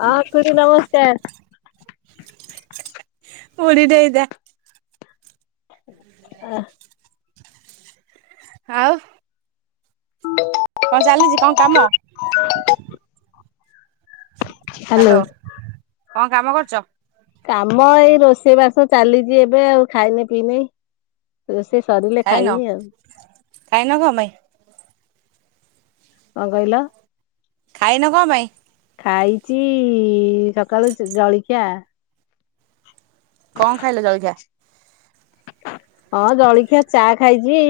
ହଁ ଖୁଡି ନମସ୍କାର। ବୁଢ଼ୀ ଟେ ହେଇଥା। ଆଃ। ଆଉ। କଣ ଚାଲିଚି କଣ କାମ? ହ୍ୟାଲୋ କଣ କାମ କରୁଚ? କାମ ଏଇ ରୋଷେଇ ବାସ ଚାଲିଚି ଏବେ ଆଉ ଖାଇନି ପିଇନେଇଁ। ରୋଷେଇ ସରିଲେ ଖାଇନ ଖାଇବି ଆଉ। ଖାଇନ କଣ ପାଇଁ? କଣ କହିଲ? ଖାଇନ କଣ ପାଇଁ? ଖାଇଚିଇ ସକାଳୁ ଜଳିଖିଆ। କଣ ଖାଇଲ ଜଳିଖିଆ? ହଁ ଜଳଖିଆ ଚା ଖାଇଚି।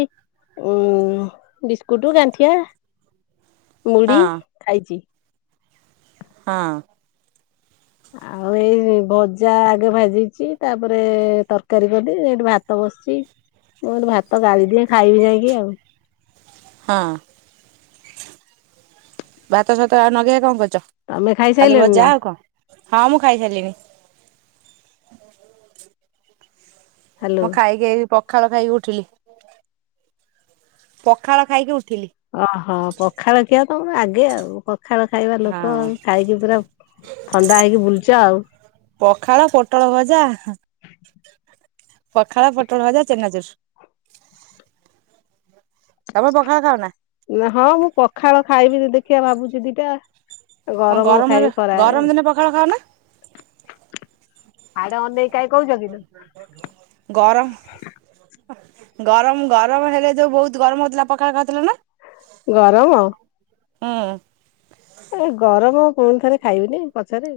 ଉଁ ବିସ୍କୁଟ ଗାଣ୍ଠିଆ ମୁଢି ହଁ ଖାଇଚି। ହଁ। ଆଉ ଏଇ ଭଜା ଆଗେ ଭାଜିଚି ତାପରେ ତରକାରୀ କଲି ସେଠି ଭାତ ବସିଚି। ମୁଁ କହିଲି ଭାତ ଗାଳିି ଦିଏ ଖାଇବି ଯାଇକି ଆଉ। ହଁ। ଭାତ ସାତ ଆଉ ନଗେଇ କଣ କରିଚ ତମେ ଖାଲି ଖାଇସାରିଲଣି ଭଜା ନା ଆଉ କଣ? ହଁ ମୁଁ ଖାଇସାରିଲିଣି। ହ୍ୟାଲୋ। ମୁଁ ଖାଇକି ଏଇ ପଖାଳ ଖାଇକି ଉଠିଲି। ପଖାଳ ଖାଇକି ଉଠିଲି। ଓହୋ ପଖାଳଖିଆ ତମର ଆଗେ ଆଉ। ପଖାଳ ଖାଇବା ଲୋକ ହଁ ଆଉ, ଖାଇକି ପୁରା ଥଣ୍ଡା ହେଇକି ବୁଲଚ ଆଉ। ପଖାଳ ପୋଟଳ ଭଜା। ପଖାଳ ପୋଟଳ ଭଜା ଚେନାଚୁର। ତମେ ପଖାଳ ଖାଉ ନା? ହଁ ମୁଁ ପଖାଳ ଖାଇବି ଦେଖିବା ଭାବୁଚି ଦିଟା। କଣ ଗରମ ଗରମରେ ଖାଇବି ଖରାବେଳେ। ଗରମ ଦିନେ ପଖାଳ ଖାଅ ନା? ଆଡେ ଅନେଇକି କାହିଁ କହୁଚ କି ଲୋ। ଗରମ ଗରମ ଗରମ ହେଲେ ଯୋଉ ବହୁତ ଗରମ ହଉଥିଲା ପଖାଳ ଖାଉଥିଲେ ନା। ଗରମ। ହୁଁ। ଏ ଗରମ ପୁଣି ଥରେ ଖାଇବିନି ପଛରେ।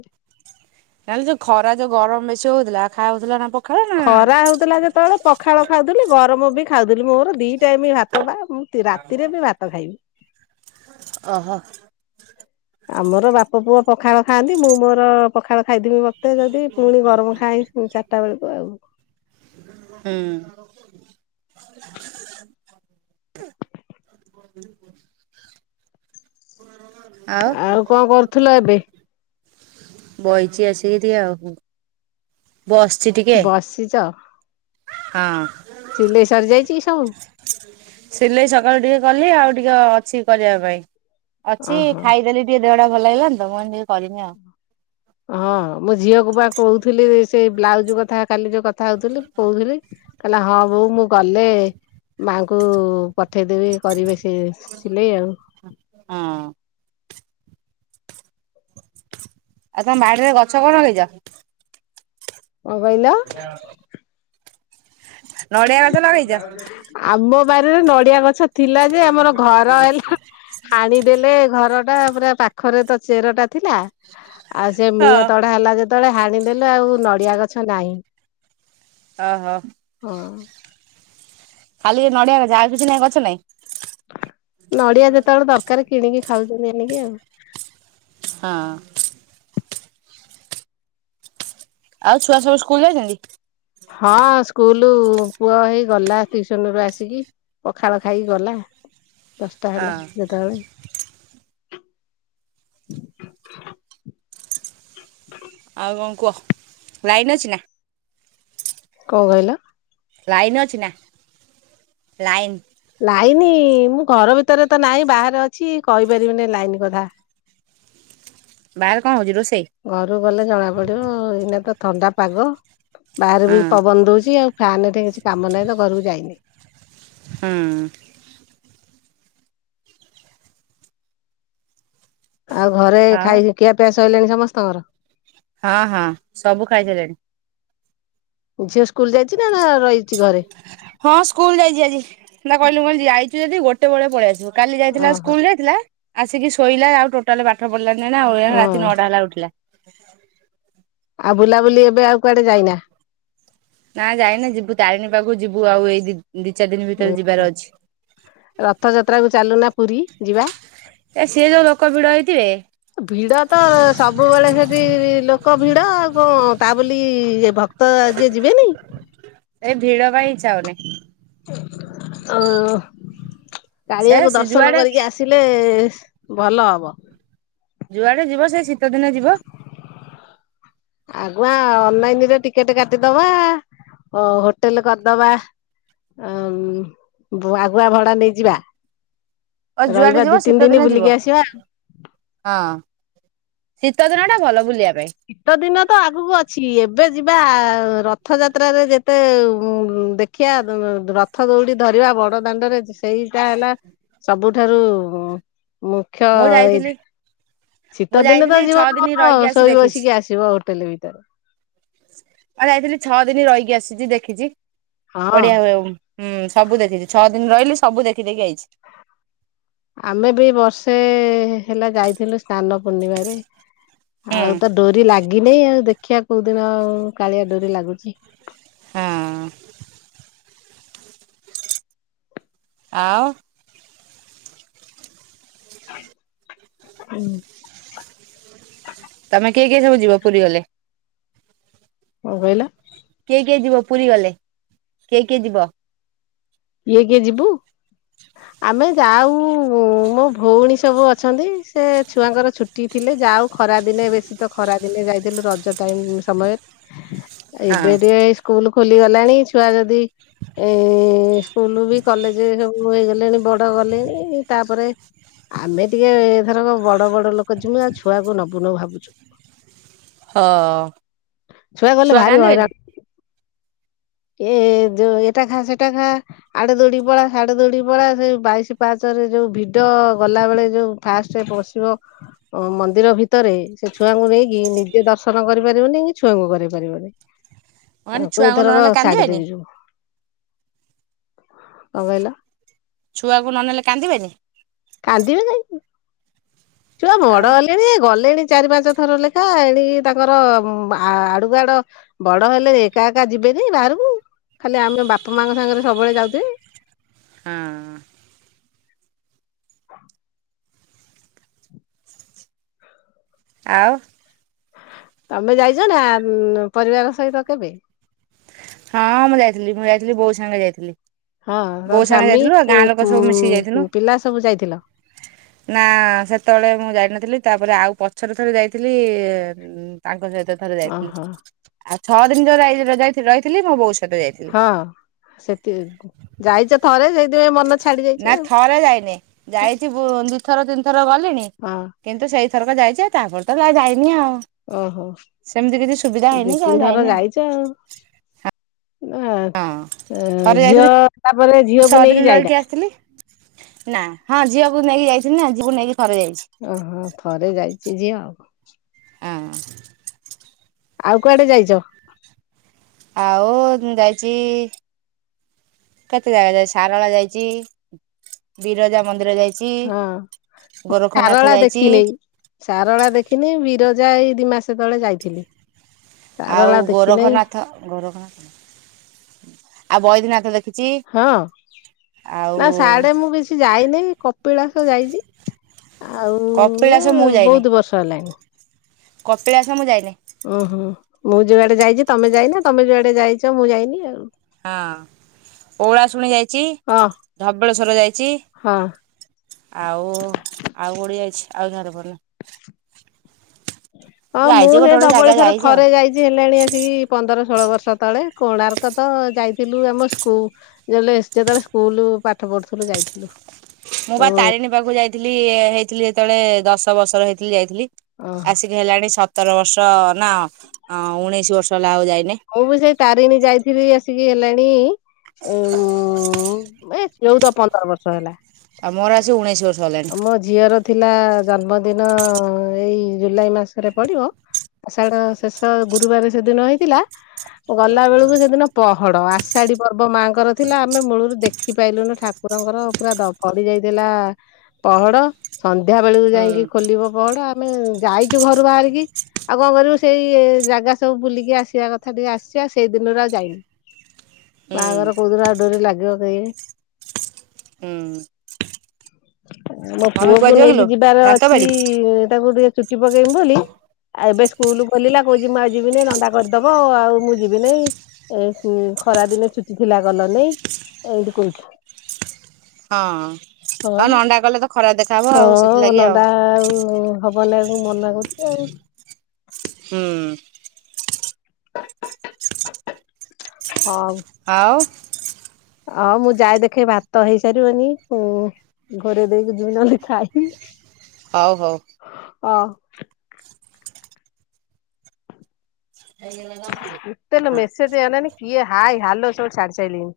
କାଲି ଯୋଉ ଖରା ଯୋଉ ଗରମ ବେଶୀ ହଉଥିଲା ଖାଉ ଥିଲ ନା ପଖାଳ ନା? ଖରା ହଉଥିଲା ଯେତେବେଳେ ପ ପଖାଳ ଖାଉଥିଲି ଗରମ ବି ଖାଉଥିଲି ମୋର ଦି ଟାଇମ୍ ଭାତ ବା ମୁଁ ରାତିରେ ବି ଭାତ ଖାଇବି। ଓହୋ। ଆମର ବାପ ପୁଅ ପଖାଳ ଖାଆନ୍ତି। ମୁଁ ମୋର ପଖାଳ ଖାଇଦେବି ମତେ ଯଦି ପୁଣି ଗରମ ଖାଇ ଚାରିଟା ବେଳକୁ ଆଉ। ହୁଁ। ଆଉ ଆଉ କଣ କରୁଥିଲ ଏବେ? ବଇଚି ଆସିକି ଟିକେ ଆଉ। ବସିଛି ଟିକେ। ବସିଛ ହଁ। ସିଲେଇ ସରି ଯାଇଛି କି ସବୁ? ସିଲେଇ ସକାଳୁ ଟିକେ କଲି ଆଉ ଟିକେ ଅଛି କରିବା ପାଇଁ ଅଛି ଓହୋ ଖାଇଦେଲି ଟିକେ ଦେହଟା ଭଲ ଲାଗିଲାନି ତ ମୁଁ ଏମିତି କରିନି ଆଉ। ହଁ ମୋ ଝିଅକୁ ବା କହୁଥିଲି ସେଇ ବ୍ଲାଉଜ କଥା କାଲି ଯୋଉ କଥା ହଉଥିଲି। ମୁଁ କହୁଥିଲି। କହିଲା ହଁ ବୋଉ ମୁଁ ଗଲେ ମାଆଙ୍କୁ ପଠେଇଦେବି କରିବେ ସିଏ ସିଲେଇ ଆଉ। ହଁ। ଆଉ ତମ ବାଡିରେ ଗଛ କଣ ଲଗେଇଛ? କଣ କହିଲ? ହଁ। [unintelligible] ନଡିଆ ଗଛ ଲଗେଇଛ? ଆମ ବାରିରେ ନଡିଆ ଗଛ ଥିଲା ଯେ ଆମର ଘର ହେଲା ହାଣି ଦେଲେ ଘର ଟା ପୁରା ପାଖରେ ତ ଚେର ଟା ଥିଲା ଆଉ ସେ ହଁ। ମିଅଁ ତଢା ହେଲା ଯେ ଯେତେବେଳେ ହାଣିଦେଲୁ ଆଉ ନଡ଼ିଆ ଗଛ ନାହିଁ। ଓ ହୋ। ହଁ। ଖାଲି ଏ ନଡିଆ ଗଛ ଆଉ କିଛି ନାହିଁ ଗଛ ନାଇଁ? ନଡିଆ ଯେତେବେଳେ ଦରକାର କିଣିକି ଖାଉଛନ୍ତି ଆଣିକି ଆଉ। ହଁ। ଆଉ ଛୁଆ ସବୁ ସ୍କୁଲ ଯାଇଛନ୍ତି? ହଁ ସ୍କୁଲ ପୁଅ ହେଇ ଗଲା ଟିଉସନ ରୁ ଆସିକି। ପଖାଳ ଖାଇକି ଗଲା ଦଶଟା ହେଲା ହଁ ଯେତେବେଳେ ଆଉ କଣ କୁହ ଲାଇନ୍ ଅଛି ନା? କଣ କହିଲ? ଲାଇନ୍ ଅଛି ନା ଲାଇନ୍। ଲାଇନ ମୁଁ ଘର ଭିତରେ ତ ନାହିଁ ବାହାରେ ଅଛି। କହିପାରିବିନି ଲାଇନ କଥା। ବାହାରେ କଣ ହେଉଛି ରୋଷେଇ? ଘରୁ ଗଲେ ଜଣା ପଡିବ ଏଇନା ତ ଥଣ୍ଡା ପାଗ ବାହାରେ ହଁ ବି ପବନ ଦଉଛି ଆଉ। ଫ୍ୟାନ ରେ କିଛି କାମ ନାହିଁ ତ ଘରକୁ ଯାଇନି। ହୁଁ। ଆଉ ଘରେ ଆଉ ଖାଇ ଖିଆ ପିଆ ସଇଲାଣି ସମସ୍ତଙ୍କର? ହଁ ହଁ ସବୁ ଖାଇସାଇଲେଣି। ଝିଅ ସ୍କୁଲ ଯାଇଚି ନା ନା ରହିଚି ଘରେ? ହଁ ସ୍କୁଲ ଯାଇଛି ଆଜି ନା କହିଲୁ କହିଲି ଯାଇଚୁ ଯଦି ଗୋଟେ ବେଳେ ପଳେଇ ଆସିବୁ। କାଲି ଯାଇଥିଲା ଓହୋ ସ୍କୁଲ ଯାଇଥିଲା ଆସିକି ଶୋଇଲା ଆଉ ଟୋଟା ଟୋଟାଲ ପାଠ ପଢ଼ିଲାନି ନା ହଁ [unintelligible] ରାତି ନଅଟା ହେଲା ଉଠିଲା। ଆଉ ବୁଲାବୁଲି ଏବେ ଆଉ କୁଆଡେ ଯାଇନା। ନା ଯାଇନି ଯିବୁ ତାରିଣୀ ପାଖକୁ ଯିବୁ ଆଉ ଏଇ ଦି ଦିଚାରି ଦିନ ଭିତରେ ଯିବାର ଅଛି। ରଥ ଯାତ୍ରା କୁ ଚାଲୁନା ପୁରୀ ଯିବା। ଏ ସିଏ ଯୋଉ ଲୋକ ଭିଡ ହେଇଥିବେ। ଭିଡ ତ ସବୁବେଳେ ସେଠି ଲୋକ ଭିଡ ଆଉ କଣ ତା ବୋଲି ଭକ୍ତ କ୍ତ ଯିଏ ଯିବେନି। ଏ ଭିଡ ପାଇଁ ଇଚ୍ଛା ହଉନି। ଓ କାଳିଆକୁ ସେ ଦର୍ଶନ ଯୁଆଡେ କରିକି ଆସେ ସିଲେ ଭଲ ହବ। ଯୁଆଡେ ଯିବ ସେ ଶୀତ ଦିନେ ଯିବ ଆଗୁଆ ଅନଲାଇନରେ ଟିକେଟ କାଟିଦବା ହୋ ହୋଟେଲ କରିଦବା ଆମ୍ ଆଗୁଆ ଭଡା ନେଇଯିବା। ଆ ଯୁଆଡେ ରହିବା ଯିବ ଦି ତିନି ଶୀତ ଦିନ ଦିନେ ଯିବ। ବୁଲିକି ଆସିବା ହଁ ଶୀତ ଦିନ ଟା ଭଲ ବୁଲିବା ପାଇଁ। ଶୀତ ଦିନ ତ ଆଗୁକୁ ଅଛି ଏବେ ଯିବା ରଥଯାତ୍ରାରେ ଯେତେ ଦେଖ ଦେଖିଆ ର ରଥ ଦୌଡି ଧରିବା ବଡ ଦାଣ୍ଡରେ ସେଇଟା ହେଲା ସବୁଠାରୁ ମୁଖ୍ୟ ମୁଁ ଇ ଯାଇଥିଲି ମୁଁ ଶୀତ ଦିନ ଯାଇଥିଲି ଛଅ ଦିନ [unintelligible] ଶୋଇ ବସିକି ଆସିବ ହୋଟେଲ ଭିତରେ। ଆ ଯାଇଥିଲି ଛଅ ଦିନ ରହିକି ଆସିଛି ଦେଖିଛି ହଁ ବଢିଆ ହୁଏ ଓମ୍ ହୁଁ ସବୁ ଦେଖିଛି। ଛଅ ଦିନି ରହିଲି ସବୁ ଦେଖିଦେଇକି ଆଇଚି। ଆମେ ବି ବର୍ଷେ ହେଲା ଯାଇଥିଲୁ ସ୍ନାନ ପୂର୍ଣ୍ଣିମାରେ ହୁଁ। ଆଉ ତ ଡୋରି ଲାଗି ଲାଗିନି ଆଉ ଦେଖିବା କୋଉ ଦିନ ଆଉ କାଳିଆ ଡୋରି ଲାଗୁଚି। ହୁଁ ଆଉ ହୁଁ ତମେ କିଏ କିଏ ସବୁ ଯିବ ପୁରୀ ଗଲେ। କଣ କହିଲ? କିଏ କିଏ ଯିବ ପୁରୀ ଗଲେ କିଏ କିଏ ଯିବ? କିଏ କିଏ ଯିବୁ? ଆମେ ଯାଉ ମୋ ଭଉଣୀ ସବୁ ଅଛନ୍ତି ସେ ଛୁଆଙ୍କର ଛୁ ଛୁଟି ଥିଲେ ଯାାଉ ଖରା ଦିନେ ବେଶୀ ତ ଖରା ଦିନେ ଯାଇଥିଲୁ ରଜ ଟାଇମ ସମୟରେ ହଁ ଏବେ ଟିକେ ଏ ସ୍କୁଲ ଖୋଲିଗଲାଣି ଛୁଆ ଯଦି ଏ ସ୍କୁଲ ବି କଲେଜ ସବୁ ହେଇଗଲେଣି ବଡ ଗଲେଣି ତାପରେ ଆମେ ଟିକେ ଏ ଥରକ ବଡ ବଡ ଲୋକ ଯିମୁ ଆଉ ଛୁଆକୁ ନବୁନୁ ଭାବୁଛୁ। ହଁ ଗଲେ ଛୁଆ ଭାରି କାନ୍ଦିବେନି? ହଇରାଣ ଏ ଯୋ ଏଟା ଖା ସେଟା ଖା। ଆଡେ ଦୋଡିକି ପଳା ହାଡେ ଦୋଡିକି ପଳା ସେଇ ବାଇଶି ପାଚରେ ଯୋଉ ଭିଡ ଗଲା ବେଳେ ଯୋଉ ଫାଷ୍ଟରେ ପଶିବ ଅ ମନ୍ଦିର ଭିତରେ ସେ ଛୁଆଙ୍କୁ ନେଇକି ନିଜେ ଦର୍ଶନ କରିପାରିବନି କି ଛୁଆଙ୍କୁ କରି ପାରିବନି। ମୁଁ କହିନି ଆଉ କୁ ଛୁଆଙ୍କୁ ଏଥରକ ନହେଲେ ଛାଡି କାନ୍ଦିବେନି ଦେଇଦେବି। କଣ କହିଲ? ଛୁଆଙ୍କୁ ନ ନେଲେ କାନ୍ଦିବେନି। କାନ୍ଦିବେ ନେହିଁ। ଛୁଆ ବଡ ଆଉ ହେଲେଣି ଗଲେଣି ଚାରି ପାଞ୍ଚ ଥର ଲେଖା ଏଣିକି ତାଙ୍କର ଆ ଆଡୁକୁ ଆଡ ବଡ ହେଲେ ଏକା ଏକା ଯିବେନି ବାହାରକୁ ଖାଲି ଆମ ବାପା ମାଙ୍କ ସାଙ୍ଗରେ ସବୁବେଳେ ଯାଉଥିବେ। ହଁ। ଆଉ। ତମେ ଯାଇଛ ନା ପରିବାର ଉଁ ସହିତ କେବେ? ହଁ ମୁଁ ଯାଇଥିଲି ମୁଁ ଯାଇଥିଲି ବୋଉ ସାଙ୍ଗେ ଯାଇଥିଲି। ହଁ ତମ ବୋଉ ସାଙ୍ଗେ ସ୍ଵାମୀ ଯାଇଥିଲୁ ଆଉ ଗାଁ ଲୋକ ସବୁ ମିଶିକି ଯାଇଥିଲୁ। ଉ ପିଲା ସବୁ ଯାଇଥିଲ? ନା ସେତେବେଳେ ମୁଁ ଯାଇନଥିଲି ତାପରେ ଆଉ ପଛରେ ଥରେ ଯାଇଥିଲି। ତାଙ୍କ ସହିତ ଥରେ ଯାଇଥିଲି ଓହୋ ଆଉ ଛଅ ଦିନି ଯୋ ଯାଇ ଯାଇ ରହିଥିଲି ମୋ ବୋଉ ସ ହଁ ସେଥିରେ ଯାଇଛ ଥରେ ସେଇଥିପାଇଁ ମନ ଛାଡି ନା ଯାଇଛି ଆଉ। ଥରେ ଯାଇନି। ଯାଇଛି ଭୁ ଦୁଥର ତିନି ଥର ଗଲିଣି। ହଁ। କିନ୍ତୁ ସେଇଥରକ ଯାଇଚି ତାପରେ ତ ଯାଇନି ଆଉ। ଓହୋ ସେମିତି କିଛି ସୁବିଧା ଦି ହେଇନି କି ଆଉ ତିନି ଯାଇନି ଆଉ। [unintelligible] ଆ ହଁ ଥରେ ଯାଇଥିଲି ଝିଅ ତାପରେ ଛଅ ଝିଅକୁ ଦିନ ନେଇକି ରହିକି ଯାଇନା। ଆସିଥିଲି ନା ହଁ ଝିଅକୁ ନେଇକି ଯାଇଥିନା ଝିଅ ନେଇକି ଥରେ ଯାଇଛି। ଓହୋ ଥରେ ଯାଇଚି ଝିଅ ଆଉ କଣ। ଆଁ। ଆଉ କୁଆଡେ ଯାଇଚ? ଆଉ ଯାଇଚି କେତେ ଜାଗା ଯାଇଛି ସାରଳା ଯାଇଚି ବିରଜା ମନ୍ଦିର ଯାଇ ହଁ ମୁଁ ସାରଳା ଯାଇଛି ଦେଖିନେଇ। ସାରଳା ଦେଖିନି ବିରଜା ଏଇ ଦି ମାସ ତଳେ ଯାଇଥିଲି। ଆଉ ସାରଳା ଦେଖିନାଇ ଗୋରଖନାଥ ଗୋରଖନାଥ ଆଉ ବୈଦ୍ୟିନାଥ ଦେ ହଁ ନା ସାଆଡେ଼ ମୁଁ ବେଶୀ ଯାଇନି କପିଳାସ ଯାଇଚି। ଆଉ ଏ କପିଳାସ ମୁଁ ଯାଇନି ବହୁତ ବର୍ଷ ହେଲାଣି। କପିଳାସ ମୁଁ ଯାଇନି। ଓହୋ ମୁଁ ଯୁଆଡେ ଯାଇଚି ତମେ ଯାଇନା ତମେ ଯୁଆଡେ ଯାଇଚ ମୁଁ ଯାଇନି ଆଉ। ହଁ ଓଳା ଶୁଣି ଯାଇଚି ହଁ ଧବଳେଶ୍ୱର ଯାଇଚି। ହଁ ଆଉ ଆଉ ଓଳି ଆଇଛି ଆଉ ଝରପରେ। ହଁ ମୁଁ ଯାଇଛି ସେ ଗୋଟେ ଗୋଟେ ଜାଗା ଧବଳେଶ୍ଵର ଯାଇଛି ଆଉ ଥରେ ଯାଇଚି ହେଲାଣି ଆସିକି ପନ୍ଦର ଷୋହଳ ବର୍ଷ ତଳେ କୋଣାର୍କ ତ ଯାଇଥିଲୁ ଆମ ସ୍କୁ ଯେଲେ ଯେତେବେଳେ ସ୍କୁଲ ପାଠ ପଢୁଥିଲୁ ଯାଇଥିଲୁ। ମୁଁ ଓ ବା ତାରିଣୀ ପାଖକୁ ଯାଇଥିଲି ହେଇଥିଲି ଯେତେବେଳେ ଦଶ ବର୍ଷର ହେଇଥିଲି ଯାଇଥିଲି ଆସି। ହେଲାଣି ସତର ବର୍ଷ-ଅ-ଅ ନା ଆ-ଆ ଉଣେଇଶି ବର୍ଷ ହେଲା ଆଉ ଯାଇନି। ମୁଁ ବି ସେଇ ତାରିଣୀ ଯାଇଥିଲି ଆସିକି ହେଲାଣି-ଇ-ଇ ଉ-ଉ-ଉ ଏ ଚଉନ୍ଦ ପନ୍ଦର ବର୍ଷ ହେଲା। ଆମ ଘର ଆସିକି ଉଣେଇସି ବର୍ଷ। ହେଲାଣି। ମୋ ଝିଅର ଥିଲା-ଆ-ଆ ଜନ୍ମଦିନ-ଅ-ଅ-ଅ ଏଇ ଜୁଲାଇ ମାସରେ ପଡିବ ଆଷାଢ ଶେଷ ଗୁରୁବାର ସେଦିନ ହେଇଥିଲା ଗଲା ବେଳକୁ ସେଦିନ ପହଡ ଆଷାଢୀ ପର୍ବ ମାଆଙ୍କର ଥିଲା ଆମେ ମୂଳରୁ ଦେଖ ଦେଖି ପାଇଲୁନୁ ଠାକୁରଙ୍କର ପୁରା ଦ ପଡି ଯାଇଥିଲା-ଆ-ଆ-ଆ ପହଡ ସନ୍ଧ୍ୟା ବେଳକୁ ହୁଁ ଯାଇକି ଖୋଲିବ ପହଡ ଆମେ ଯାଇଛୁ ଘରୁ ବାହାରିକି ଆଉ କଣ କରିବୁ ସେଇ-ଇ-ଇ ଜାଗା ସବୁ ବୁଲିକି ଆସିବା କଥା ଟିକେ ଆସିଚୁ ସେଇ ଦିନରୁ ଆଉ ଯାଇନୁ। ହୁଁ ବାହାଘର କୋଉଦିନ ଆ ଡୋରି ଲାଗିବ କେଜାଣି ହୁଁ। ମୋ ମମି ପୁଅ କୁଆଡେ କୁ ଯିବ କିଲୋ ନେଇକି ଯିବାର ଦାନ୍ତ ବାଡି ଅଛି-ଇ-ଇ-ଇ ତାକୁ ଟିକେ ଚୁଟି ପକେଇବି ବୋଲି ଆଉ ଏବେ ସ୍କୁଲ ଖୋଲିଲା କହୁଛି ମୁଁ ଆଉ ଯିବିନି ନଣ୍ଡା କରିଦବ-ଅ-ଅ ଆଉ ମୁଁ ଯିବି ନାଇ। ଏ ଉ ଖରା ଦିନେ ଛୁଟି ଥିଲା ଗଲ ନାଇ ଏମିତି କହୁଛି। ହଁ। ହଁ ବା ନଣ୍ଡା କଲେ ତ ଖରାପ ଦେଖାହବ ଆଉ ହଁ ସେଥିଲାଗି ଆଉ ନଣ୍ଡା-ଆ-ଆ-ଆ ଆଉ ହବନା ଆକୁ ମନା କୁଛିି ଆଉ। ହୁଁ-ଉ। ହଁଉ। ଆଉ? ଆଉ ମୁଁ ଯାଏ ଦେଖେ ଭାତ ହେଇସାରିବନି ହୁଁ। ଘୋରେଇ ଦେଇକି ଯିବି ନହେଲେ ଖାଇବି। ହଉ ହଉ। ଅ [unintelligible] କେତେ ଲୋ ମେସେଜ୍ ଅନାନି କିଏ ହାଏ ହାଲୋ ସବୁ ଛାଡି ସାଇଲେଇ।